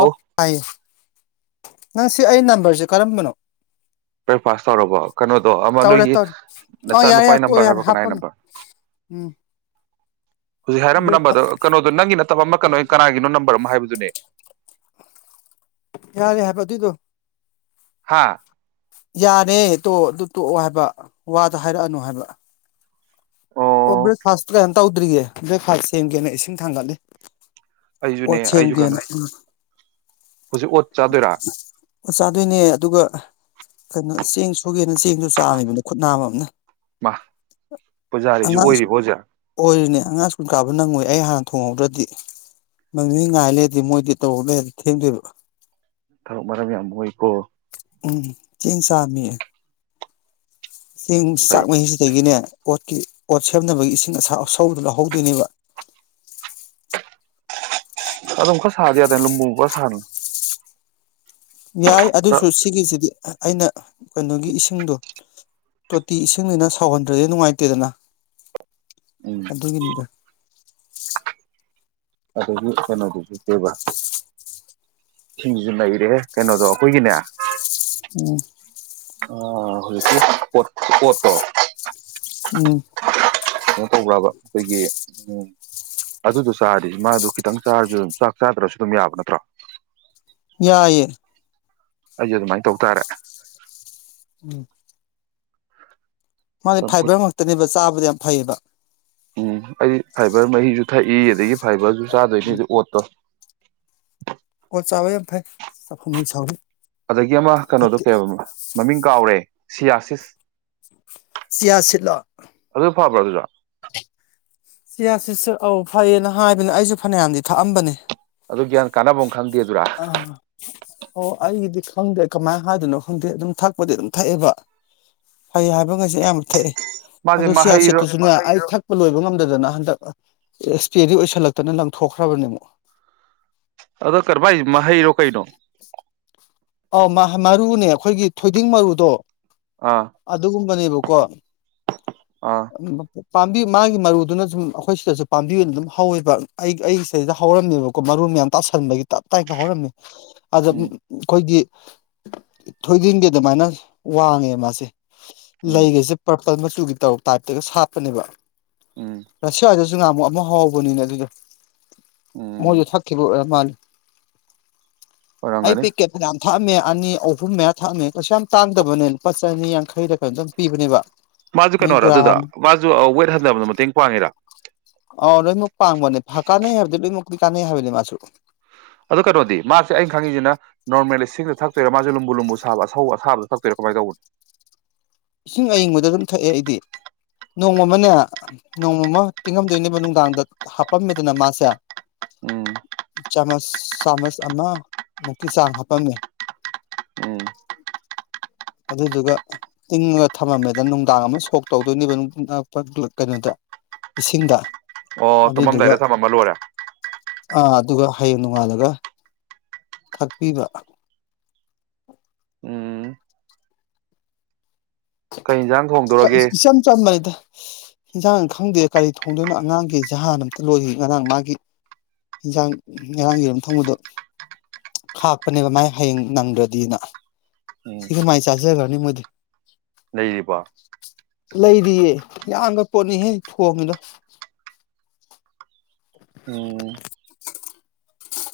ꯑꯣ ꯍꯥꯏꯨ ꯅꯪ ꯁꯤ ꯑꯩ ꯅꯝꯕꯔꯁꯦ ꯀꯔꯝꯕꯅꯣ ꯕ꯭ꯔꯦꯛꯐꯥꯁ ꯇꯧꯔꯕꯣ ꯀꯩꯅꯣꯗꯣ ꯑꯃ ꯇꯧꯔꯦ ꯅꯣꯏꯒꯤ ꯇꯧꯔꯦ ꯑꯣ ꯌꯥꯔꯦ ꯅꯆꯥꯅꯨꯄꯥꯒꯤ ꯌꯥꯔꯦ ꯇꯣꯛꯑꯣ ꯅꯝꯕꯔ ꯌꯥꯔꯦ ꯍꯥꯏꯕ꯭ꯔꯣ ꯀꯅꯥꯒꯤ ꯍꯥꯞꯄꯅꯨ ꯅꯝꯕꯔ ꯎꯝ ꯍꯧꯖꯤꯛ ꯍꯥꯏꯔꯝꯕ ꯕ꯭ꯔꯦꯛꯐꯥ ꯅꯝꯕꯗꯣ ꯀꯩꯅꯣꯗꯣ ꯅꯪꯒꯤ ꯅꯠꯇꯕ ꯑꯃ ꯀꯩꯅꯣ ꯀꯅꯥꯒꯤꯅꯣ ꯅꯝꯕꯔ ꯃꯔꯔꯝ ꯍꯥꯏꯕꯗꯨꯅꯦ ꯌꯥꯔꯦ ꯍꯥꯏ ꯄꯊꯏ ꯇ ꯍꯥꯥ ꯌꯥꯅꯤ ꯇꯣ ꯑꯗꯨ ꯇꯣꯛꯑꯣ ꯍꯥꯏꯕ ꯋꯥꯗ ꯍꯥꯏꯔꯛꯑꯅꯨ ꯍꯥꯏꯕ ꯑꯣ ꯕ꯭ꯔꯦꯛꯐꯥꯁꯇꯨ ꯀꯩꯅ ꯇꯧꯗ꯭ꯔꯤꯌꯦ ꯕ꯭ꯔꯦꯛꯐꯥꯁ ꯁꯦꯝꯒꯦꯅ ꯏꯁꯤꯡ ꯊꯥꯡꯒꯠꯂꯤ ꯑꯩꯖꯨꯅꯦ ꯑꯣꯁꯦꯝ ꯑꯩꯖꯨ ꯀ ꯀꯩꯅꯣ ꯍꯧꯖꯤꯛ ꯑꯣꯠ ꯆꯥꯗꯣꯏꯔꯥ ꯑꯣ ꯆꯥꯗꯣꯏꯅꯦ ꯑꯗꯨꯒ ꯀꯩꯅꯣ ꯆꯦꯡ ꯁꯨꯒꯦꯅ ꯆꯦꯡꯁꯨ ꯆꯥꯝꯃꯤꯕꯅ ꯈꯨꯠꯅꯥ ꯑꯃ ꯑꯝꯅ ꯋꯥ ꯑꯣꯖꯥꯔꯤꯁꯨ ꯑꯣꯏꯔꯤꯕꯣ ꯑꯣꯖꯥ ꯑꯣꯏꯔꯤꯅꯦ ꯑꯉꯥꯡ ꯁ꯭ꯀꯨꯜ ꯀꯥꯕ ꯅꯪꯉꯣꯏ ꯑꯩ ꯍꯥꯟꯅ ꯊꯣꯡꯍꯧꯗ꯭ꯔꯗꯤ ꯃꯃꯤ ꯉꯥꯏ ꯂꯩꯔꯗꯤ ꯃꯣꯏꯗꯤ ꯇꯧꯍꯧ ꯂꯩꯔꯗꯤ ꯊꯦꯡꯗꯣꯏꯕ ꯊꯕꯛ ꯃꯔꯝ ꯌꯥꯝ ꯑꯣꯏꯀꯣ ꯎꯝ ꯆꯤꯡ ꯆꯃꯤꯌꯦ ꯆꯦꯡ ꯆꯥꯛ ꯐꯩ ꯃꯍꯤꯁꯤꯗꯒꯤꯅꯦ ꯑꯣꯠꯀꯤ ꯑꯣꯣꯠ ꯁꯦꯝꯅꯕꯒꯤ ꯏꯁꯤꯡ ꯑꯁꯥꯎ ꯑꯁꯧꯗꯨ ꯂꯧꯍꯧꯗꯣꯏꯅꯦꯕ ꯑꯗꯨꯀ ꯁꯥꯗꯤ ꯌꯥꯗ ꯂ ꯃꯨꯕ ꯁꯅ ꯌꯥꯏ ꯑꯗꯨꯁꯨ ꯁꯤꯒꯤꯁꯤꯗꯤ ꯑꯩꯅ ꯀꯩꯅꯣꯒꯤ ꯏꯁꯤꯡꯗꯣ ꯇꯣꯇꯤ ꯏꯁꯤꯡꯅꯤꯅ ꯁꯥꯎꯍꯟꯗ꯭ꯔꯗꯤ ꯅꯨꯡꯉꯥꯏꯇꯦꯗꯅ ꯎꯝ ꯑꯙꯦ ꯀꯅꯤꯗ ꯑꯗꯒꯤ ꯀꯩꯅꯣꯗꯨꯁꯨ ꯀꯦꯕ ꯏꯁꯤꯡꯁꯤꯁꯨ ꯂꯩꯔꯦ ꯀꯩꯅꯣꯗꯣ ꯑꯩꯈꯣꯏꯒꯤꯅꯦ ꯎꯝ ꯑ ꯍꯧꯁꯨ ꯑꯣ ꯑꯣꯠꯇꯣ ꯎꯝ ꯀꯩꯅꯣ ꯇꯧꯕ꯭ꯔꯕ ꯑꯩꯈꯣꯏꯒꯤ ꯎ ꯑꯗꯨꯗꯣ ꯆꯥꯔꯔꯤ ꯃꯥꯗꯨ ꯈꯤꯇꯪ ꯆꯥꯔꯁꯨꯝ ꯆꯥꯛ ꯆꯥꯗ꯭ꯔꯁꯨ ꯑꯗꯨꯝ ꯌꯥꯕ ꯅꯠꯇ꯭ꯔꯣ ꯌꯥꯏꯦ ꯑꯩꯁꯨꯦ ꯑꯗꯨꯃꯥꯏꯅ ꯇꯧ ꯇꯥꯔꯦ ꯎꯝ ꯃꯥꯅꯦ ꯆꯝꯐꯨꯠ ꯐꯥꯏꯕꯔ ꯉꯛꯇꯅꯦꯕ ꯆꯥꯕꯗꯤ ꯌꯥꯝ ꯐꯩꯌꯦꯕ ꯎꯝ ꯑꯩ ꯐꯥꯏꯕꯔ ꯃꯍꯤꯁꯨ ꯊꯛꯏ ꯑꯗꯒꯤ ꯐꯥꯏꯕꯔꯁꯨ ꯆꯥꯗꯣꯏꯅꯤꯗꯤ ꯑꯣꯠꯇꯣ [unintelligible] ꯑꯣꯣ ꯆꯕ ꯐ ꯆ ꯑꯗꯥꯒꯤ ꯑꯥꯃꯥ ꯀꯦꯏꯅꯣ ꯗꯨ ꯀꯦꯏ ꯍꯥꯏꯕꯥ ꯃꯤꯃꯤꯡ ꯃꯃꯤꯡ ꯀꯕꯒ꯭ꯔꯦ꯫ ꯁꯌꯥꯁꯤꯁ ꯆꯤꯌꯥ ꯁꯤꯗ ꯂꯣ꯫ ꯐꯥꯕ꯭ꯔꯥ ꯑꯗꯨꯗꯨ꯫ ꯁꯤ ꯑ ꯁꯤꯠꯁ ꯑꯧ ꯐꯩꯌꯦꯅ ꯍꯥꯏꯕꯅꯤ ꯑꯩꯁꯨ ꯐꯅꯌꯥꯝꯗꯤ ꯊꯛꯑꯝꯕꯅꯦ ꯒ꯭ ꯀꯅꯥꯕꯨꯡ ꯑ ꯍ ꯑꯩꯒꯗꯤ ꯈꯪꯗꯦ ꯀꯃꯥꯏꯅ ꯍꯥꯏꯗꯣꯏꯅꯣ ꯈꯪꯗꯦ ꯑꯗꯨꯝ ꯊꯛꯄꯗꯤ ꯑꯗꯨꯝ ꯊꯛꯑꯦꯕ ꯐꯩ ꯍꯥꯏꯕ ꯉꯩꯁꯦ ꯑꯌꯥꯝꯕ ꯊꯛꯑꯦ ꯃꯥꯁꯦ ꯑꯗꯨ ꯆꯤꯌꯥ ꯃꯍꯩꯔꯣ ꯁꯤꯗ ꯁꯨ ꯑꯩ ꯊꯀꯄꯥ ꯂꯣꯏꯕꯥ ꯉꯃꯗꯅꯥ ꯅꯍꯟ꯫ ꯑꯦꯛꯁꯄꯥꯏꯔ ꯑꯣꯏꯁꯤꯅꯂꯛꯇꯅꯥ ꯂꯪꯊꯣꯈ꯭ꯔꯕꯅꯦ ꯑꯃꯨꯛ꯫ ꯑꯗꯣ ꯀꯔꯕꯥꯏꯁ ꯃꯍꯩꯔꯣ ꯀꯩꯅꯣ ꯑꯥ ꯃꯥ ꯃꯔꯨꯅꯦ ꯑꯈꯣꯏ ꯒꯤ ꯊꯣꯏꯗꯤꯡ ꯃꯔꯨ ꯗꯨ꯫ ꯑꯥ ꯑꯗꯨ ꯒꯨꯝꯕꯥ ꯅꯦ ꯀꯣ꯫ ꯑꯥ ꯄꯥꯝꯕꯤ ꯃꯥꯒꯤ ꯃꯔꯨꯗꯨꯅ ꯁꯨꯝ ꯑꯩꯈꯣꯏ ꯁꯤꯗꯁꯨ ꯄꯥꯝꯕꯤ ꯑꯣꯏꯅ ꯑꯗꯨꯝ ꯍꯧꯋꯦꯕ ꯑꯩ ꯑꯩꯒꯤ ꯁꯤꯗꯩꯗ ꯍꯧꯔꯝꯃꯦꯕꯀꯣ ꯃꯔꯨ ꯃꯌꯥꯝ ꯇꯥꯁꯟꯕꯒꯤ ꯇꯞ ꯇꯥꯏꯞꯇ ꯍꯧꯔꯝꯃꯦ ꯑꯗ ꯎꯝ ꯑꯩꯈꯣꯏꯒꯤ ꯊꯣꯏꯖꯤꯟꯒꯤ ꯑꯗꯨꯃꯥꯏꯅ ꯋꯥꯡꯉꯦ ꯃꯥꯁꯦ ꯎꯝ ꯂꯥꯏꯒꯩꯁꯦ ꯄ ꯀꯄꯜ ꯃꯆꯨꯒꯤ ꯇꯔ ꯇꯥꯏꯞꯇꯒ ꯁꯥꯞꯄꯅꯦꯕ ꯎꯝ ꯔꯁꯤꯖ ꯖ ꯉꯥꯃꯨꯛ ꯑꯃ ꯍꯧꯕꯅꯤꯅꯦ ꯑꯗꯨꯗ ꯎꯝ ꯃꯣꯏꯁꯨ ꯊꯥꯛꯈꯤꯕꯜ ꯑꯣꯏꯔꯒꯗꯤ ꯄꯦꯛꯀꯦꯠ ꯌꯥꯝ ꯊꯛꯑꯝꯃꯦ ꯑꯅꯤ ꯑꯍꯨꯝ ꯃꯌꯥ ꯊꯛꯑꯃꯦ ꯀꯩꯁꯨ ꯌꯥꯝ ꯇꯥꯡꯗꯕꯅꯦ ꯂꯨꯄꯥ ꯆꯅꯤ ꯌꯥꯡꯈꯩꯗ ꯀꯩꯅꯣꯝꯇꯪ ꯄꯤꯕꯅꯦꯕ ꯃꯥꯁꯨ ꯃꯣꯏ ꯀꯩꯅꯣꯔꯥ ꯑꯗꯨꯗ ꯒ꯭ꯔꯥꯝ ꯃꯥꯁꯨ ꯋꯦꯠ ꯍꯟꯊꯕꯗ ꯃꯇꯦꯡ ꯄꯥꯡꯉꯤꯔ ꯑ ꯂꯣꯏꯅꯃꯛ ꯄꯥꯡꯕꯅꯦꯥ ꯀꯥꯟꯅꯩ ꯍꯥꯏꯕꯗꯤ ꯂꯣꯏꯃꯛꯇꯤ ꯀꯥꯟꯅꯩ ꯍꯥꯏꯕꯅꯤ ꯃꯥꯁꯨ ꯑꯗꯣ ꯀꯩꯅꯣꯗꯤ ꯃꯥꯁꯦ ꯑꯩꯅ ꯈꯪꯉꯤꯁꯤꯅ ꯅꯣꯔꯃꯦꯜꯂꯤ ꯁꯤꯡꯗ ꯊꯛꯇꯣꯏꯔꯥ ꯃꯥꯁꯦ ꯂꯨꯝꯕꯨ ꯂꯨꯝꯕꯨ ꯁꯥꯕ ꯑꯁꯧ ꯑꯁꯥꯕꯗ ꯊꯛꯇꯣꯏꯔꯥ ꯀꯃꯥꯏꯅ ꯇꯧꯕꯅꯣ ꯏꯁꯤꯡ ꯑꯏꯤꯡꯕꯗ ꯑꯗꯨꯝ ꯊꯛꯑꯦ ꯑꯩꯗꯤ ꯅꯣꯡꯃꯃꯅꯦ ꯅꯣꯡꯃꯃ ꯇꯤꯡꯉꯝꯗꯣꯏꯅꯦꯕ ꯅꯨꯡꯗꯥꯡꯗ ꯍꯥꯞꯄꯝꯃꯦꯗꯅ ꯃꯥꯁꯦ ꯎꯝ ꯆꯥꯃꯁ ꯆꯥꯃꯁ ꯑꯃꯃꯨꯛꯀꯤ ꯆꯥꯡ ꯍꯥꯞꯄꯝꯃꯦ ꯎꯝ ꯑꯗꯨꯗꯨꯒ ꯇꯤꯡꯉꯒ ꯊꯝꯃꯝꯃꯦꯗ ꯅꯨꯡꯗꯥꯡ ꯑꯃ ꯁꯣꯛ ꯇꯧꯗꯣꯏꯅꯦꯕ ꯀꯩꯅꯣꯗ ꯏꯁꯤꯡꯗ ꯑꯣ ꯑꯗꯨꯗꯨꯒ ꯇꯨꯝꯃꯝꯗꯥꯏꯗ ꯊꯝꯃꯝꯃ ꯂꯣꯏꯔꯦ ꯑꯥ ꯑꯗꯨꯒ ꯍꯌꯦꯡ ꯅꯣꯡꯉꯥꯜꯂꯒ ꯊꯥꯛꯄꯤꯕ ꯎꯝ ꯀꯩ ꯌꯦꯟꯁꯥꯡ ꯀ ꯊꯣꯡꯗꯣꯔꯒꯦ ꯏꯁꯝ ꯆꯥꯟ ꯃꯥꯔꯤꯗ ꯍꯟꯁꯥꯡ ꯈꯪꯗꯦ ꯀꯔꯤ ꯊꯣꯡꯗꯣꯏꯅꯣ ꯑꯉꯥꯡꯒꯤ ꯖꯍꯥꯟ ꯑꯝꯇ ꯂꯣꯏꯁꯤ ꯉꯔꯥꯡ ꯃꯥꯒꯤ ꯏꯟꯖꯥꯡ ꯉꯔꯥꯡꯒꯤ ꯑꯃꯝ ꯊꯣꯡꯕꯗꯣ ꯈꯥꯛꯄꯅꯦꯕ ꯃꯥꯥꯏ ꯍꯌꯦꯡ ꯅꯪꯗ꯭ꯔꯗꯤꯅ ꯁꯤ ꯀꯃꯥꯏꯅ ꯆꯥꯖꯈ꯭ꯔꯕꯅꯤ ꯃꯣꯏꯗꯤ ꯂꯩꯔꯤꯕꯔꯤꯕ ꯂꯩꯔꯤꯌꯦ ꯌꯥꯝꯒ ꯄꯣꯠꯅꯤꯍꯦ ꯊꯣꯡꯉꯤꯗ ꯇꯣ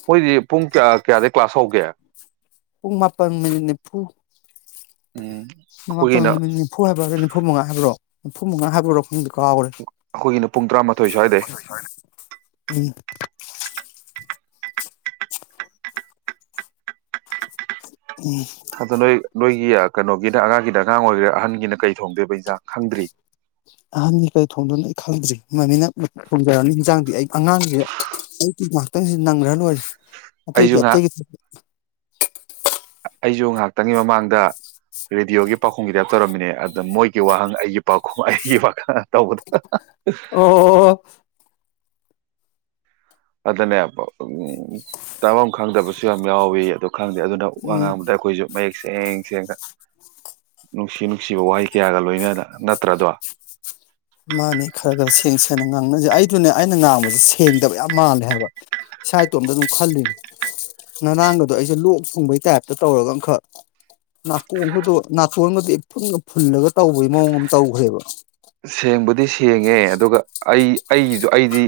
ꯃꯣꯏꯗꯤ ꯄꯨꯡ ꯀꯌꯥ ꯀꯌꯥꯗꯒꯤ ꯀ꯭ꯂꯥꯁ ꯍꯧꯒꯦ ꯄꯨꯡ ꯃꯥꯄꯜ ꯃꯤꯅꯤꯠ ꯅꯤꯐꯨ ꯎꯝ ꯃꯥꯄꯜ ꯑꯩꯈꯣꯏꯒꯤꯅ ꯃꯤꯅꯠ ꯅꯤꯐꯨ ꯍꯥꯏꯕ꯭ꯔꯣ ꯅꯤꯐꯨ ꯃꯉꯥ ꯍꯥꯏꯕ꯭ꯔꯣ ꯅꯤꯐꯨ ꯃꯉꯥ ꯍꯥꯕ꯭ꯔꯔꯣ ꯑꯩꯈꯣꯏꯒꯤꯅ ꯄꯨꯡ ꯇꯔꯥꯃꯥꯊꯣꯏ ꯁ꯭ꯋꯥꯏꯗꯩ ꯎꯝ ꯎꯝ ꯑꯗꯣ ꯅꯣꯏ ꯅꯣꯏꯒꯤ ꯀꯩꯅꯣꯒꯤꯅ ꯑꯉꯥꯡꯒꯤꯅ ꯑꯉꯥꯡ ꯑꯣꯏꯒꯦꯔꯥ ꯑꯍꯟꯒꯤꯅ ꯀꯩ ꯊꯣꯡꯗꯣꯏꯕ ꯏꯟꯖꯥꯡ ꯈꯪꯗ꯭ꯔꯤ ꯑꯍꯟꯒꯤ ꯀꯔꯤ ꯊꯣꯡꯗꯣꯏꯅ ꯑꯩ ꯈꯪꯗ꯭ꯔꯤ ꯃꯅꯤꯅ ꯊꯣꯡꯖꯔꯛꯅꯤ ꯍꯟꯖꯥꯡꯗꯤ ꯑꯩ ꯑꯉꯥꯡꯁꯤ ꯑꯩꯒꯤ ꯉꯥꯏꯍꯥꯛꯇꯪꯁꯤ ꯅꯪꯈ꯭ꯔ ꯂꯣꯏꯔꯦ ꯑꯇꯩꯒꯤꯗꯤ ꯑꯩꯁꯨ ꯉꯍꯥꯛ ꯑꯇꯩꯒꯤ ꯑꯩꯁꯨ ꯉꯥꯏꯍꯥꯛꯇꯪꯒꯤ ꯃꯃꯥꯡꯗ ꯔꯦꯗꯤꯑꯣꯒꯤ ꯄꯥꯎꯈꯨꯝꯒꯤꯇꯥꯏꯞ ꯇꯧꯔꯝꯃꯤꯅꯦ ꯑꯗꯨꯗ ꯃꯣꯏꯒꯤ ꯋꯥꯍꯪ ꯑꯩꯒꯤ ꯄꯥꯎꯈꯨꯝ ꯑꯩꯒꯤ ꯇꯧꯕꯗ ꯑꯣ ꯑꯗꯨꯅꯦ ꯇꯥꯐꯝ ꯈꯪꯗꯕꯁꯨ ꯌꯥꯝ ꯌꯥꯎꯋꯤ ꯑꯗꯨ ꯈꯪꯗꯦ ꯑꯗꯨꯅ ꯋꯥ ꯎꯝ ꯉꯥꯡꯕꯗ ꯑꯩꯈꯣꯏꯁꯨ ꯃꯌꯦꯛ ꯁꯦꯡ ꯁꯦꯡꯅ ꯅꯨꯡꯁꯤ ꯅꯨꯡꯁꯤꯕ ꯋꯥꯍꯩ ꯀꯌꯥꯒ ꯂꯣꯏꯅ ꯅꯠꯇ꯭ꯔꯗꯣ ꯃꯥꯅꯦ ꯈꯔ ꯈꯔ ꯁꯦꯡ ꯁꯦꯡꯅ ꯉꯥꯡꯅꯁꯦ ꯑꯩꯗꯨꯅꯦ ꯑꯩꯅ ꯉꯥꯡꯕꯁꯦ ꯁꯦꯡꯗꯕ ꯌꯥꯝ ꯃꯥꯜꯂꯦ ꯍꯥꯏꯕ ꯏꯁꯥꯥꯏꯇꯣꯝꯇ ꯑꯗꯨꯝ ꯈꯜꯂꯤꯅꯦ ꯉꯔꯥꯡꯒꯗꯣ ꯑꯩꯁꯦ ꯂꯣꯛ ꯊꯨꯡꯕꯒꯤ ꯇꯥꯏꯞꯇ ꯇꯧꯔꯒ ꯑꯃꯈꯛ ꯅꯥꯇꯣꯟꯕꯗꯣ ꯅꯥꯇꯣꯟꯒꯗꯤ ꯐꯨꯟꯒ ꯐꯨꯜꯂꯒ ꯇꯧꯕꯒꯤ ꯃꯑꯣꯡ ꯑꯃ ꯇꯧꯈ꯭ꯔꯦꯕ ꯁꯦꯡꯕꯨꯗꯤ ꯁꯦꯡꯉꯦ ꯑꯗꯨꯒ ꯑꯩ ꯑꯩꯒꯤꯁꯨ ꯑꯩꯗꯤ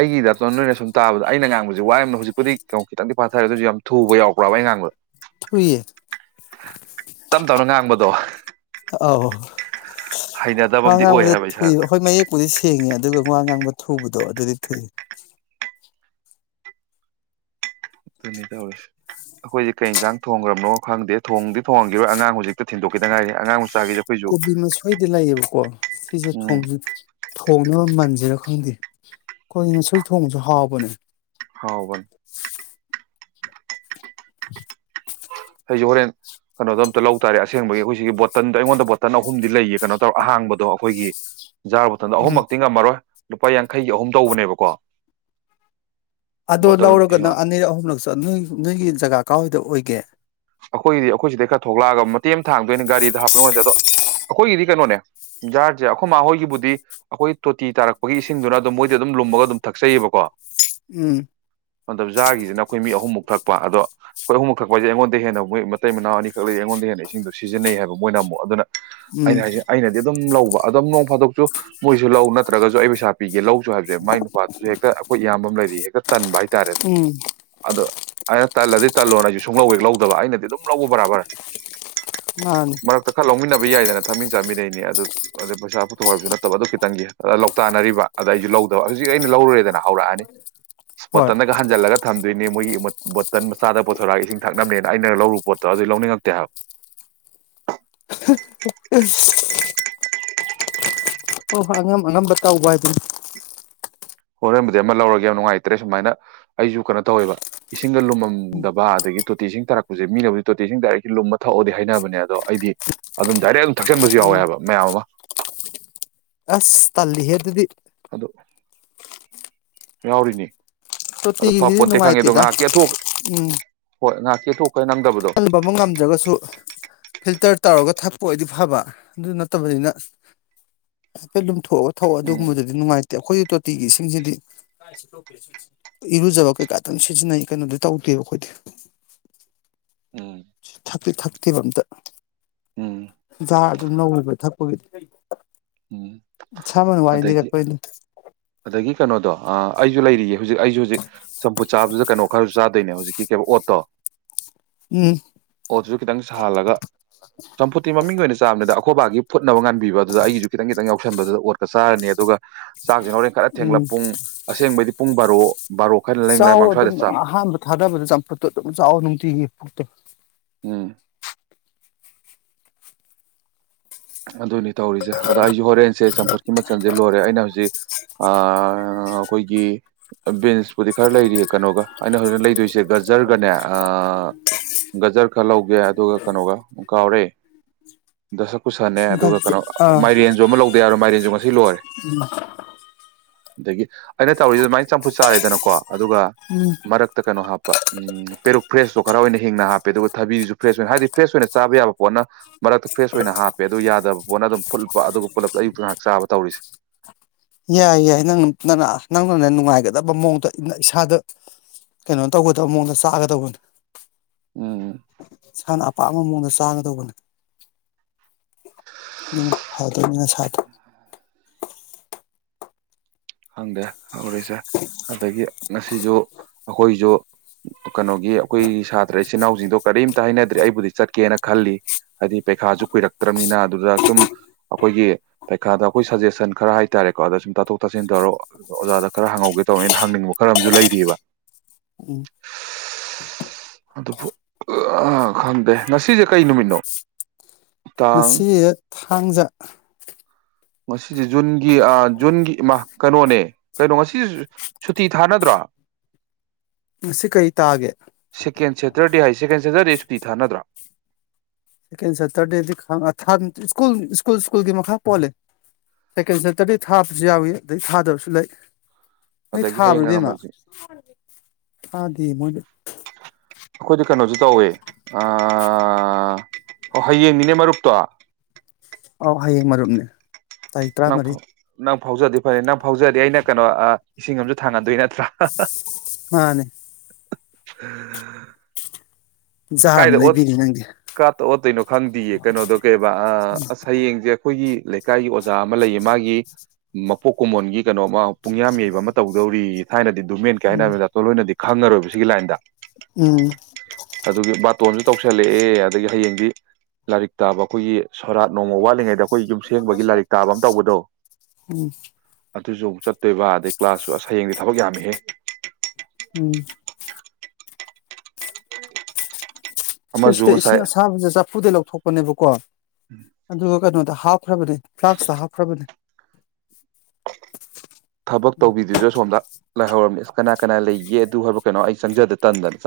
ꯑꯩꯒꯤ ꯗꯞꯇ ꯅꯣꯏꯅ ꯁꯨꯝ ꯇꯥꯕꯗ ꯑꯩꯅ ꯉꯥꯡꯕꯁꯤ ꯋꯥꯌꯥꯝꯅꯥ ꯍꯧꯖꯤꯛꯄꯨꯗꯤ ꯀꯩꯅꯣ ꯈꯤꯇꯪꯗꯤ ꯐꯥꯊꯔꯦ ꯑꯗꯨꯁꯨ ꯌꯥꯝ ꯊꯨꯕ ꯌꯥꯎꯕ꯭ꯔꯕ ꯑꯩ ꯉꯥꯡꯕꯗ ꯊꯨꯏꯑ ꯇꯞ ꯇꯞꯅ ꯉꯥꯡꯕꯗꯣ ꯍꯩꯅꯗꯕ ꯑꯣꯌ ꯑꯃꯗꯤ ꯑꯣꯏ ꯑꯉꯥꯡꯕꯗ ꯍꯥꯏꯕ ꯏꯁꯥꯗ ꯊꯨꯏꯕ ꯑꯩꯈꯣꯏ ꯃꯌꯦꯛꯄꯨꯗꯤ ꯁꯦꯡꯉꯦ ꯑꯗꯨꯒ ꯋꯥ ꯉꯥꯡꯕ ꯊꯨꯕꯗꯣ ꯑꯗꯨꯗꯤ ꯊꯨꯏ ꯑꯗꯨ ꯇꯧꯔꯤꯁꯦ ꯑꯩꯈꯣꯏꯁꯦ ꯀꯩ ꯌꯦꯟꯁꯥꯡ ꯊꯣꯡꯈ꯭ꯔꯕꯅꯣ ꯈꯪꯗꯦ ꯊꯣꯡꯗꯤ ꯊꯣꯡꯉꯟꯈꯤꯔꯣꯏ ꯑꯉꯥꯡ ꯍꯧꯖꯤꯛꯇ ꯊꯤꯟꯗꯣꯛꯈꯤꯗꯉꯥꯏꯅꯤ ꯑꯉꯥꯡꯖꯤꯛ ꯀꯣꯕꯤ ꯃꯁꯣꯏꯗꯤ ꯂꯩꯌꯦꯕꯀꯣ ꯁꯤꯁꯦ ꯎꯝ ꯊꯣꯡꯅꯕ ꯃꯜꯁ ꯁꯤꯔ ꯈꯪꯗꯦ ꯀꯣꯕꯤ ꯃ ꯁꯣꯏ ꯊꯣꯡꯕꯁꯨ ꯍꯥꯎꯕꯅꯦ ꯍꯥꯎꯕꯅꯤ ꯑꯩꯁꯦ ꯍꯣꯔꯦꯟ ꯀꯩꯅꯣꯗꯣ ꯑꯝꯇ ꯂꯧ ꯇꯥꯔꯦ ꯑꯁꯦꯡꯕꯒꯤ ꯑꯩꯈꯣꯏꯁꯤꯒꯤ ꯕꯣꯇꯜꯗꯣ ꯑꯩꯉꯣꯟꯗ ꯕꯣꯇꯜ ꯑꯍꯨꯝꯗꯤ ꯂꯩꯌꯦ ꯀꯩꯅꯣ ꯇꯧꯔ ꯑꯍꯥꯡꯕꯗꯣ ꯑꯩꯈꯣꯏꯒꯤ ꯖꯔ ꯕꯣꯠꯇꯜꯗꯣ ꯎꯝ ꯑꯍꯨꯝꯃꯛꯇꯤ ꯉꯝꯃꯔꯣꯏ ꯂꯨꯄꯥ ꯌꯥꯡꯈꯩꯒꯤ ꯑꯍꯨꯝ ꯇꯧꯕꯅꯦꯕꯀꯣ ꯑꯗꯣ ꯕꯣꯇꯜꯗꯣ ꯂꯧꯔꯒ ꯏꯁꯤꯡ ꯅꯪ ꯑꯅꯤꯔꯛ ꯑꯍꯨꯝꯂꯛꯁꯨ ꯅꯣꯏ ꯅꯣꯏꯒꯤ ꯖꯒꯥ ꯀꯗꯥꯋꯥꯏꯗ ꯑꯣꯏꯒ ꯒꯦ ꯑꯩꯈꯣꯏꯒꯤꯗꯤ ꯑꯩꯈꯣꯏ ꯁꯤꯗꯩ ꯈꯔ ꯊꯣꯛꯂꯛꯑꯒ ꯃꯇꯦꯝ ꯊꯥꯡꯗꯣꯏꯅ ꯒꯥꯔꯤꯗ ꯍꯥꯞꯄ ꯅꯨꯡꯉꯥꯏꯗꯦ ꯑꯗꯣ ꯑꯩꯈꯣꯏꯒꯤꯗꯤ ꯀꯩꯅꯣꯅꯦ ꯖꯥꯔꯁꯦ ꯑꯩꯈꯣꯏ ꯃꯥꯍꯣꯏꯒꯤꯕꯨꯗꯤ ꯑꯩꯈꯣꯏ ꯇꯣꯇꯤ ꯇꯥꯔꯛꯄꯒꯤ ꯏꯁꯤꯡꯗꯨꯅ ꯑꯗꯨꯝ ꯃꯣꯏꯗꯤ ꯑꯗꯨꯝ ꯂꯨꯝꯃꯒ ꯑꯗꯨꯝ ꯊꯛꯆꯩꯌꯦꯕꯀꯣ ꯎꯝ ꯑꯥꯗ ꯖꯔ ꯒꯤ ꯁꯤꯅ ꯑꯩꯈꯣꯏ ꯃꯤ ꯑꯍꯨꯝꯃꯨꯛ ꯊꯛ ꯑꯗꯣ ꯑꯩꯈꯣꯏ ꯑꯍꯨꯝ ꯃꯛꯊꯛ ꯄꯥꯁꯦ ꯑꯩꯉꯣꯟꯗ ꯗ ꯍꯦꯟꯅ ꯃꯣꯏ ꯃꯇꯩ ꯃꯅꯥ ꯑꯅꯤꯈꯛ ꯂꯩ ꯑꯩꯉꯣꯟꯗ ꯍꯦꯟꯅ ꯏꯁꯤꯡꯗꯣ ꯁꯤꯖꯤꯟꯅꯩ ꯍꯥꯏꯕ ꯃꯣꯏꯅ ꯑꯃꯨꯛ ꯑꯗꯨꯅ ꯑꯩꯅ ꯎꯝ ꯍꯥꯏꯁ ꯑꯩꯅꯗꯤ ꯑꯗꯨꯝ ꯂꯧꯕ ꯑꯗꯨꯝ ꯅꯣꯡ ꯐꯥꯗꯣꯛꯁꯨ ꯃꯣꯏꯁꯨ ꯂꯧ ꯅꯠꯇ꯭ꯔꯒꯁꯨ ꯑꯩ ꯄꯩꯁꯥ ꯄꯤꯒꯦ ꯂꯧ ꯍꯥꯏꯕꯦ ꯃꯥꯏ ꯅꯨꯄꯥꯗꯨꯁꯨ ꯍꯦꯛꯇ ꯑꯩꯈꯣꯏ ꯏꯌꯥꯝꯕ ꯑꯃ ꯂꯩ ꯒ ꯇꯟꯚ ꯇꯔꯦ ꯎꯝ ꯑꯗ ꯑꯩꯅ ꯇꯜꯂꯗꯤ ꯇꯜꯂꯣꯅ ꯑꯩꯁꯨꯨꯡ ꯂꯧꯋꯦ ꯂꯧ ꯑꯗꯨꯕ ꯑꯩꯅꯗꯤ ꯑꯗꯨꯝ ꯂꯧꯕ ꯕꯔꯥꯕꯔ ꯃꯥꯅꯤ ꯃꯔꯛꯇ ꯈꯔ ꯂꯧꯃꯤꯟꯅꯕ ꯌꯥꯏꯗꯅ ꯊꯥꯃꯤꯟ ꯆꯥꯃꯤꯟꯅꯩꯅꯤ ꯑꯗꯨ ꯑꯗꯩ ꯄꯩꯁꯥ ꯄꯨꯊꯣꯛ ꯍꯥꯏꯕꯁꯨ ꯅꯠꯇꯕ ꯑꯗꯨ ꯈꯤꯇꯪꯒꯤ ꯑ ꯂ ꯂꯧꯇꯅꯔꯤꯕ ꯑꯗ ꯑꯩꯁꯨ ꯂꯧꯗꯕ ꯍꯧꯖꯤꯛ ꯑꯩꯅ ꯂꯧꯔꯨꯔꯦꯗꯅ ꯍꯧꯔꯛꯑꯅꯤ ꯍꯣꯏ ꯃꯣꯇꯟꯗꯒꯍꯥꯟꯖꯜꯂꯒ ꯊꯝꯗꯦ ꯣꯏꯅꯦ ꯃꯣꯏꯒꯤ ꯕꯇꯜ ꯃꯆꯥꯗ ꯄꯣꯊꯣꯔꯑꯒ ꯏꯁꯤꯡ ꯊꯛ ꯅꯅꯦꯅ ꯑꯩꯅ ꯂꯧꯔꯨꯕ ꯄꯣꯠꯇꯣ ꯑꯗꯨ ꯂꯧꯅꯤꯡꯉꯛꯇꯦ ꯍꯥꯏꯕ ꯎ ꯍꯣꯏ ꯍꯣꯏ ꯑꯉꯝ ꯑꯉꯝꯕ ꯇꯧꯕ ꯍꯥꯏꯗꯨꯅꯤ ꯍꯣꯔꯦꯟꯕꯨꯗꯤ ꯑꯃ ꯂꯧꯔꯒꯦ ꯌꯥꯝ ꯅꯨꯡꯉꯥꯏꯇ꯭ꯔꯦ ꯁꯨꯃꯥꯏꯅ ꯑꯩꯁꯨ ꯀꯩꯅꯣ ꯇꯧꯋꯦꯕ ꯏꯁꯤꯡꯒ ꯂꯨꯝꯃꯝꯗꯕ ꯑꯗꯒꯤ ꯇꯣꯇꯤ ꯏꯁꯤꯡ ꯇꯥꯔꯛꯄꯁꯦ ꯃꯤꯅꯕꯨꯗꯤ ꯇꯣꯇꯤ ꯏꯁꯤꯡ ꯗꯥꯏꯔꯦꯛꯂꯤ ꯂꯨꯝꯃ ꯊꯛꯑꯣꯗꯤ ꯍꯥꯏꯅꯕꯅꯦ ꯑꯗꯣ ꯑꯩꯗꯤ ꯑꯗꯨꯝ ꯗꯥꯏꯔꯦꯛ ꯑꯗꯨꯝ ꯊꯛꯆꯟꯕꯁꯨ ꯌꯥꯎꯋꯦ ꯎꯝ ꯍꯥꯏꯕ ꯃꯌꯥꯝ ꯑꯃ ꯑꯁ ꯇꯜꯂꯤꯍꯦ ꯑꯗꯨꯗꯤ ꯑꯗ ꯌꯥꯎꯔꯤꯅꯤ ꯑꯗꯣ ꯐ ꯇꯣꯇꯤꯒꯤꯁꯤꯗꯤ ꯄꯣꯟꯇꯦ ꯈꯪꯉꯦ ꯑꯗꯣ ꯅꯨꯡꯉꯥꯏꯇꯦꯗ ꯉꯥꯏꯍꯥꯛꯀꯤꯤ ꯑꯊꯣꯛ ꯍꯣꯏ ꯉꯥꯏꯍꯥꯛ ꯁꯤꯇꯣ ꯀꯟꯕꯕꯨ ꯉꯝꯗ꯭ꯔꯒꯁꯨ ꯐꯤꯜꯇꯔ ꯇꯧꯔꯒ ꯊꯛꯄ ꯑꯣꯏꯗꯤ ꯐꯕ ꯑꯗꯨ ꯅꯠꯇꯕꯅꯤꯅ ꯍꯥꯏꯐꯦꯠ ꯊꯣꯛꯑꯒ ꯊꯛ ꯎꯝ ꯑꯗꯨꯒꯨꯝꯕꯗꯨꯗꯤ ꯅꯨꯡꯉꯥꯏꯇꯦ ꯑꯩꯈꯣꯏꯒꯤ ꯇꯣꯇꯤꯒꯤ ꯏꯁꯤꯡꯁꯤꯗꯤ ꯏꯔꯨꯖꯕ ꯀꯩꯀꯥ ꯑꯗꯨꯝ ꯁꯤꯖꯤꯟꯅꯩ ꯀꯩꯅꯣꯗꯤ ꯇꯧꯗꯦꯕ ꯑꯩꯈꯣꯏꯗꯤ ꯎꯝ ꯑꯗꯨ ꯊꯛꯇꯦꯕ ꯑꯝꯇ ꯎꯝ ꯖꯥ ꯑꯗꯨꯝ ꯂꯧꯋꯤꯕ ꯊꯛꯄꯒꯤꯗꯤ ꯎꯝ ꯏꯁꯥꯃꯛꯅ ꯋꯥꯔꯤ ꯑꯗꯒꯤ ꯂꯤꯔꯛꯄꯩꯅꯤ ꯑꯗꯒꯤ ꯀꯩꯅꯣꯗꯣ ꯑꯩꯁꯨ ꯂꯩꯔꯤꯌꯦ ꯍꯧꯖꯤꯛ ꯑꯩꯁꯨ ꯍꯧꯖꯤꯛ ꯆꯝꯐꯨꯠ ꯆꯥꯕꯁꯤꯗ ꯀꯩꯅꯣ ꯈꯔꯁꯨ ꯆꯥꯗꯣꯏꯅꯦ ꯍꯧꯖꯤꯛ ꯀ ꯀꯦꯕ ꯑꯣꯠꯇ ꯎꯝ ꯑꯣꯠꯇꯨꯁꯨ ꯈꯤꯇꯪ ꯁꯥꯍꯜꯂꯒ ꯆꯝꯐꯨꯇꯤ ꯃꯃꯤꯡꯒꯤ ꯑꯣꯏꯅ ꯆꯥꯕꯅꯤꯗ ꯑꯩꯈꯣꯏ ꯈꯣꯢꯕꯥꯒꯤ ꯐꯨꯠꯅꯕ ꯉꯥꯟꯕꯤꯕ ꯑꯗꯨ ꯑꯩꯒꯤꯁꯨ ꯈꯤꯇꯪ ꯈꯤꯇꯪ ꯌꯥꯎꯁꯟꯕꯗꯨꯗ ꯑꯣꯠ ꯆꯥꯔꯅꯤ ꯑꯗꯨꯒ ꯆꯥꯛꯁꯦ ꯍꯣꯔꯦꯟ ꯈꯔ ꯎꯝ ꯊꯦꯡꯂꯞ ꯄꯨꯡ ꯑꯁꯦꯡꯕꯩꯗꯤ ꯄꯨꯡ ꯕꯥꯔꯣ ꯕꯥꯔꯣ ꯈꯔ ꯂꯦꯡ ꯆꯥꯎ ꯂꯩꯔꯃꯥꯡ ꯑꯗꯨꯝ ꯁ꯭ꯋꯥꯏꯗ ꯆꯥꯕ ꯑꯍꯥꯟꯕ ꯊꯥꯗꯕꯗ ꯆꯝꯐꯨꯠꯇꯣ ꯑꯗꯨꯝ ꯆꯥꯎ ꯅꯨꯡꯇꯤꯒꯤ ꯄꯨꯛꯇꯣ ꯎꯝ ꯑ ꯑꯗꯨꯅꯤ ꯇꯧꯔꯤꯁꯦ ꯑꯗ ꯑꯩꯁꯨ ꯍꯣꯔꯦꯟꯁꯦ ꯆꯝ ꯄꯣꯠꯀꯤ ꯃꯆꯜꯁꯦ ꯂꯣꯏꯔꯦ ꯑꯩꯅ ꯍꯧꯖꯤꯛ ꯑꯩꯈꯣꯏꯒꯤ ꯕꯤꯟꯁꯄꯨꯗꯤ ꯈꯔ ꯂꯩꯔꯤꯌꯦ ꯀꯩꯅꯣꯒ ꯑꯩꯅ ꯍꯧꯖꯤꯛꯅ ꯂꯩꯗꯣꯏꯁꯦ ꯒꯖꯔꯒꯅꯦ ꯒꯖꯔ ꯈꯔ ꯂꯧꯒꯦ ꯑꯗꯨꯒ ꯀꯩꯅꯣꯒ ꯀꯥꯎꯔꯦ ꯀꯨꯁꯥꯅꯦ ꯑꯗꯨꯒ ꯒꯖꯦ ꯀꯩꯅꯣ ꯃꯥꯏꯔꯦꯟꯖꯨ ꯑꯃ ꯂꯧ [unintelligible] ꯃꯥꯏꯔꯦꯖꯨ ꯉ ꯎꯝ ꯑꯗꯒꯤ ꯑꯩꯅ ꯇꯧꯔꯤꯁꯤ ꯑꯗꯨꯃꯥꯏꯅ ꯆꯝꯐꯨꯠ ꯆꯥꯔꯦꯗꯅꯀꯣ꯫ ꯑꯗꯨꯒ ꯎꯝ ꯃꯔꯛꯇ ꯀꯩꯅꯣ ꯍꯥꯞꯄ꯫ ꯎꯝ ꯄꯦꯔꯨꯛ ꯐ꯭ꯔꯦꯁꯇꯣ ꯈꯔ ꯑꯣꯏꯅ ꯍꯦꯡꯅ ꯍꯥꯞꯄꯦ ꯑꯗꯨꯒ ꯊꯕꯤꯁꯨ ꯐ꯭ꯔꯦꯁ ꯑꯣꯏꯅ ꯍꯥꯏꯗꯤ ꯐ꯭ꯔꯦꯁ ꯑꯣꯏꯅ ꯆꯥꯕ ꯌꯥꯕ ꯄꯣꯠꯅ ꯃꯔꯛꯇ ꯐ꯭ꯔꯦꯁ ꯑꯣꯏꯅ ꯍꯥꯞꯄꯦ꯫ ꯄꯦ ꯑꯗꯨ ꯌꯥꯗꯕ ꯄꯣꯠꯅ ꯑꯗꯨꯝ ꯐꯨꯠꯄ ꯑꯗꯨꯒ ꯄꯨꯂꯞ ꯑꯌꯨꯛꯇ ꯉꯍꯥꯛ ꯆꯥꯕ ꯇꯧꯔꯤꯁꯦ꯫ ꯌꯥꯏ ꯌꯥꯏ ꯅꯪ ꯅꯪꯅ ꯅꯪꯅꯅꯦ ꯅꯨꯡꯉꯥꯏꯒꯗꯕ ꯃꯑꯣꯡꯗ ꯏꯁꯥꯗ ꯀꯩꯅꯣ ꯇꯧꯒꯗꯕ ꯃꯑꯣꯡꯗ ꯆꯥꯒꯗꯧꯕꯅꯦ꯫ ꯎꯝ ꯎꯝ꯫ ꯏꯁꯥꯅ ꯑꯄꯥꯝꯕ ꯃꯑꯣꯡꯗ ꯆꯥꯒꯗꯧꯕꯅꯦ꯫ ꯅ ꯐꯥꯎꯗꯧꯅꯦ ꯅꯁꯥꯗꯣ꯫ ꯈꯪꯗꯦ ꯍꯧꯔꯤꯁꯦ ꯑꯗꯒꯤ ꯉꯁꯤꯁꯨ ꯑꯩꯈꯣꯏꯁꯨ ꯀꯩꯅꯣꯒꯤ ꯑꯩꯈꯣꯏꯒꯤ ꯁꯥꯇ꯭ꯔ ꯏꯆꯤꯟꯅꯥꯎꯁꯤꯡꯗꯣ ꯀꯔꯤꯝꯇ ꯍꯥꯏꯅꯗ꯭ꯔꯦ ꯑꯩꯕꯨꯗꯤ ꯆꯠꯀꯦꯅ ꯈꯜꯂꯤ ꯍꯥꯏꯗꯤ ꯄꯩꯈꯥꯁꯨ ꯀꯨꯏꯔꯛꯇ꯭ꯔꯕꯅꯤꯅ ꯑꯗꯨꯗ ꯁꯨꯝ ꯑꯩꯈꯣꯏꯒꯤ ꯄꯩꯈꯥꯗ ꯑꯩꯈꯣꯏ ꯁꯖꯦꯁꯟ ꯈꯔ ꯍꯥꯏꯇꯥꯔꯦꯀꯣ ꯑꯗ ꯁꯨꯝ ꯇꯥꯊꯣꯛ ꯇꯥꯁꯤꯟ ꯇꯧꯔꯣ ꯑꯣꯖꯥꯗ ꯈꯔ ꯍꯪꯍꯧꯒꯦ ꯇꯧꯅꯦ ꯑꯩꯅ ꯍꯪꯅꯤꯡꯕ ꯈꯔ ꯑꯃꯁꯨ ꯂꯩꯔꯤꯑꯕ꯫ ꯎꯝ ꯑꯗꯨꯕꯨ ꯑ ꯈꯪꯗꯦ ꯉꯁꯤꯁꯦ ꯀꯩ ꯅꯨꯃꯤꯠꯅꯣ꯫ ꯇꯥꯡ ꯉꯁꯤꯁꯦ꯫ ꯊꯥꯡꯖ꯫ ꯉꯁꯤꯁꯦ ꯖꯨꯟꯒꯤ ꯑ ꯖꯨꯟꯒꯤ ꯏꯃꯥ ꯀꯩꯅꯣꯅꯦ ꯀꯩꯅꯣ ꯉꯁꯤ ꯁꯨꯇꯤ ꯊꯥꯅꯗ꯭ꯔꯣ꯫ ꯉꯁꯤ ꯀꯔꯤ ꯇꯥꯒꯦ꯫ ꯁꯦꯀꯦꯟ ꯁꯦꯇꯔꯗꯦ ꯍꯥꯏ ꯁꯦꯀꯦꯟ ꯁꯦꯇ꯭ꯔꯗꯦ ꯁꯨꯇꯤ ꯊꯥꯅꯗ꯭ꯔꯥ꯫ ꯁꯦꯀꯦꯟ ꯁꯦꯇꯔꯗꯦꯗꯤ ꯑ ꯁꯀꯨꯜ ꯁ꯭ꯀꯨꯜ ꯁ꯭ꯀꯨꯜꯒꯤ ꯃꯈꯥ ꯄꯣꯜꯂꯦ ꯁꯦꯀꯦꯟ ꯁꯦꯇꯔꯗꯦ ꯊꯥꯕꯁꯨ ꯌꯥꯎꯏ ꯑꯗꯩ ꯊꯥꯗꯕꯁꯨ ꯂꯩ꯫ ꯅꯣꯏ ꯑꯗꯒꯤ ꯊꯥꯕ꯭ꯔ ꯍꯌꯦꯡꯅ ꯏꯕꯦꯝꯃ꯫ ꯅꯣꯡꯃꯥꯏꯖꯤꯡ [unintelligible] ꯃꯣꯏ ꯑꯩꯈꯣꯏꯗꯤ ꯀꯩꯅꯣꯁꯨ ꯇꯧꯑꯦ ꯑ ꯍꯌꯦꯡꯅꯤꯅꯦ ꯃꯔꯨꯞꯇꯣ꯫ ꯑꯧ ꯍꯌꯦꯡ ꯃꯔꯨꯞꯅꯦ꯫ ꯇꯥꯔꯤꯛ ꯇꯔꯥꯃꯔꯤ [unintelligible] ꯐꯥꯎꯖꯗꯤ ꯐꯔꯦ ꯅꯪ ꯐꯥꯎꯖꯗꯤ ꯑꯩꯅ ꯀꯩꯅꯣ ꯑ꯫ ꯏꯁꯤꯡ ꯑꯃꯁꯨ ꯊꯥꯡꯉꯗꯣꯏꯅ ꯃꯥꯅꯦ꯫ [unintelligible] ꯖꯥꯔ ꯑꯃ ꯂꯩꯕꯤꯅꯤ ꯅꯪꯒꯤ꯫ ꯑꯣꯇꯣꯏꯅꯣ꯫ ꯈꯪꯗꯤꯌꯦ ꯀꯩꯅꯣꯗꯣ ꯀꯩꯕ ꯑ ꯑꯁ ꯍꯌꯦꯡꯁꯦ ꯑꯩꯈꯣꯏꯒꯤ꯫ ꯂꯩꯀꯥꯏꯒꯤ ꯑꯣꯖꯥ ꯑꯃ ꯂꯩꯌꯦ ꯃꯥꯒꯤ ꯃꯄꯣꯛ ꯀꯨꯝꯃꯣꯟꯒꯤ ꯀꯩꯅꯣꯝꯃ꯫ ꯄꯨꯡꯌꯥꯝ ꯌꯩꯕ ꯑꯃ ꯇꯧꯗꯧꯔꯤ꯫ ꯊꯥꯏꯅꯗꯤ꯫ [unintelligible] ꯃꯦꯟ ꯎꯝ ꯀꯥꯏꯅꯒ ꯍꯣꯏꯅꯗꫭ ꯑꯈꫭꯏꯂꫭꯏꯅꯗꯤ ꯈꯪꯉꯔꯣꯏꯕ ꯁꯤꯒꯤ ꯂꯥꯏꯟꯗ ꯎꯝ ꯑꯗꯨꯒꯤ ꯕꯥꯇꯣꯟꯁꯨ ꯇꯧꯁꯜꯂꯛꯑꯦ ꯑꯗꯒꯤ ꯍꯌꯦꯡꯗꯤ ꯂꯥꯏꯔꯤꯛ ꯇꯥꯕ ꯑꯩꯈꯣꯏꯒꯤ ꯐꯣꯔꯥ ꯅꯣꯡꯃ ꯋꯥꯠꯂꯤꯉꯩꯗ ꯑꯩꯈꯣꯏ ꯌꯨꯝꯁꯦꯡꯕꯒꯤ ꯂꯥꯏꯔꯤꯛ ꯇꯥꯕ ꯑꯃ ꯇꯧꯕꯗꯣ ꯎꯝ ꯑꯗꯨꯁꯨ ꯆꯠꯇꫭꯏꯕ ꯑꯗꯩ ꯀ꯭ꯂꯥꯁꯁꯨ ꯁꯌꯦꯡꯗꯤ ꯊꯕꯛ ꯌꯥꯝꯃꯤꯍꯦ ꯎꯝ ꯁꯤꯗꯩ ꯑꯃꯁꯨ ꯁꯤꯗ ꯉꯁꯥꯏ ꯏꯁꯤꯡ ꯑꯁꯥꯕꯁꯦ ꯆꯐꯨꯗꯩ ꯂꯧꯊꯣꯛ ꯎꯅꯩꯕ ꯀꯣ ꯑꯗꯨ ꯀꯩꯅꫭꯗ ꯍꯥꯞ ꯍꯥꯞꯈ꯭ꯔꯕꯅꯦ ꯐ꯭ꯂꯥꯛꯁꯇ ꯍꯥꯞꯈ꯭ꯔꯕꯅꯦ ꯊꯕꯛ ꯇꯧꯕꯤꯗꯨꯁꯨ ꯑꯁꯣꯝꯗ ꯂꯥꯏꯍꯧꯔꯝꯅꯤ ꯑꯁ ꯀꯅꯥ ꯀꯅꯥ ꯂꯩꯒꯦ ꯑꯗꯨ ꯍꯥꯏꯕ ꯀꯩꯅꯣ ꯑꯩ ꯆꯪꯖꯗꯦ ꯇꯟꯗꯅꯤ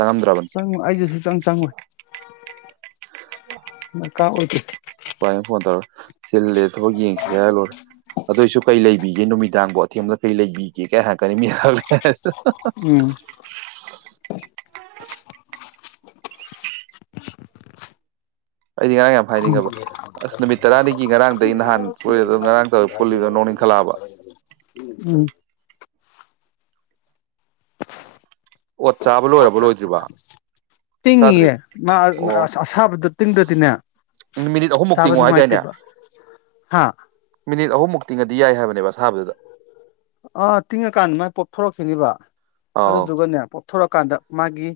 ꯆꯪꯉꯨ ꯑꯩꯁꯨ ꯁꯨꯆꯪ ꯆꯪꯉꫭꯏ ꯃꯀꯥ ꯑꯣꯏ ꯗꯦ ꯥꯍꯥꯏ ꯐꯣꯟ ꯇꯧꯔ ꯆꯜꯂꯦ ꯊꯕꯛ ꯌꯦꯡꯁꯤꯦ ꯍꯥꯏꯔ ꯂꯣꯏꯨꯔꯦ ꯑꯗꯨꯑꯣꯏꯁꯨ ꯀꯩ ꯂꯩꯕꯤꯒꯦ ꯅꯨꯃꯤꯗꯥꯡꯕꯣ ꯑꯊꯦꯡꯕꯗ ꯀꯩ ꯂꯩꯕꯤꯒꯦ ꯀꯩ ꯍꯔꯛꯀꯅꯤ ꯃꯤꯂ ꯎꯝ ꯑꯩꯗꯤ ꯉꯔꯥꯡ ꯌꯥꯝ ꯍꯥꯏꯅꯤꯡꯉꯕ ꯑꯁ ꯅꯨꯃꯤꯠ ꯇꯔꯥꯅꯤꯒꯤ ꯉꯔꯥꯡ ꯅꯍꯥꯟ ꯄꯨꯜꯂꯤꯗꯣ ꯇꯧꯔ ꯄꯨꯜꯂꯤꯗꯣ ꯅꯣꯡꯅꯤꯡꯈꯠꯂꯛꯑꯕ ꯎꯝ ꯑꯣꯠ ꯆꯥꯕ ꯂꯣꯏꯔꯕ ꯂꯣꯏꯗ꯭ꯔꯤꯕ ꯆꯥꯗ꯭ꯔꯤ ꯇꯤꯡꯉꯌꯦ ꯃꯥ ꯑꯣ ꯑꯁꯥꯕꯗ ꯇꯤꯡꯗ꯭ꯔꯗꯤꯅꯦ ꯃꯤꯅꯤꯠ ꯑꯍꯨꯝꯃꯨꯛ ꯆꯥꯕ ꯇꯤꯡꯉꯣ ꯍꯥꯏꯗꯥꯏꯅꯦ ꯅꯨꯡꯉꯥꯏꯇꯦꯕ ꯍꯥ ꯃꯤꯅꯤꯠ ꯑꯍꯨꯝꯃꯨꯛ ꯇꯤꯡꯉꯗꯤ ꯌꯥꯏ ꯍꯥꯏꯕꯅꯦꯕ ꯑꯁꯥꯕꯗꯨꯗ ꯑꯥ ꯇꯤꯡꯉꯀꯥꯟꯗ ꯃꯥꯏ ꯄꯣꯞꯊꯣꯔꯛꯈꯤꯅꯤꯕ ꯑꯥꯎ ꯑꯗꯨꯗꯨꯒꯅ ꯄꯣꯞ ꯊꯂꯛꯀꯥꯟꯗ ꯃꯥꯒꯤ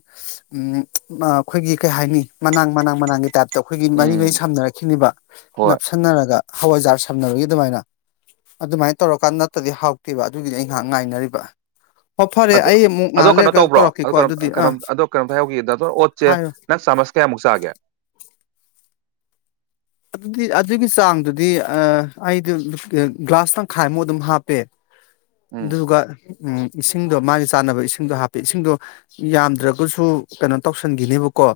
ꯎꯝ ꯑꯩꯈꯣꯏꯒꯤ ꯀꯩ ꯍꯥꯏꯅꯤ ꯃꯅꯥꯛ ꯃꯅꯡ ꯃꯅꯥꯛꯒꯤ ꯇꯥꯏꯞ ꯑꯩꯈꯣꯏꯒꯤ ꯃꯔꯤ ꯎꯝ ꯃꯔꯤ ꯁꯝꯅꯔꯛꯈꯤꯅꯦꯕ ꯍꯣꯏ ꯅꯞꯁꯟꯅꯔꯒ ꯍꯋꯥꯏꯖꯥꯔ ꯁꯝꯅꯔꯒꯤ ꯑꯗꯨꯃꯥꯏꯅ ꯑꯗꯨꯃꯥꯏꯅ ꯇꯧꯔꯀꯥꯟꯗ ꯅꯠꯇ꯭ꯔꯗꯤ ꯅꯠꯇꯦꯕ ꯑꯗꯨꯒꯤꯗꯤ ꯑꯩ ꯉꯥꯏꯍꯥꯛ ꯉꯥꯏꯅꯔꯤꯕ ꯍꯣ ꯐꯔꯦ ꯑ ꯑꯩ ꯑꯃꯨꯛ ꯑꯗꯣ ꯉꯥꯏꯍꯥꯛ ꯀꯩꯅꯣ ꯂꯩꯔꯒ ꯇꯧꯕ꯭ꯔꯣ ꯑ ꯇꯧꯔꯛꯀꯦꯀꯣ ꯀꯩꯅꯣ ꯑꯗꯨꯗꯤ ꯑꯥ ꯀꯩꯅꯣꯝ ꯑꯗꯣ ꯀꯩꯅꯣꯝꯇ ꯍꯥꯏꯍꯧꯈꯤ ꯗꯥꯛꯇꯔ ꯑꯣꯠꯁꯦ ꯍꯥꯏꯌꯣ ꯅꯪ ꯆꯥꯃꯁ ꯀꯌꯥꯃꯨꯛ ꯆꯥꯒꯦ ꯑꯗꯨꯗꯤ ꯑꯗꯨꯒꯤ ꯆꯥꯡꯗꯨꯗꯤ ꯑꯩꯗꯤ ꯒ꯭ꯂꯥꯁ ꯇꯪꯈꯥꯏꯃꯨꯛ ꯑꯗꯨꯝ ꯍꯥꯞꯄꯦ ꯎꯝ ꯑꯗꯨꯒꯒ ꯎꯝ ꯏꯁꯤꯡꯗꯣ ꯃꯥꯒꯤ ꯆꯥꯅꯕ ꯏꯁꯤꯡꯗꯣ ꯍꯥꯞꯄꯦ ꯏꯁꯤꯡꯗꯣ ꯌꯥꯝꯗ꯭ꯔꯒꯁꯨ ꯀꯩꯅꯣ ꯇꯧꯁꯟꯈꯤꯅꯦꯕꯀꯣ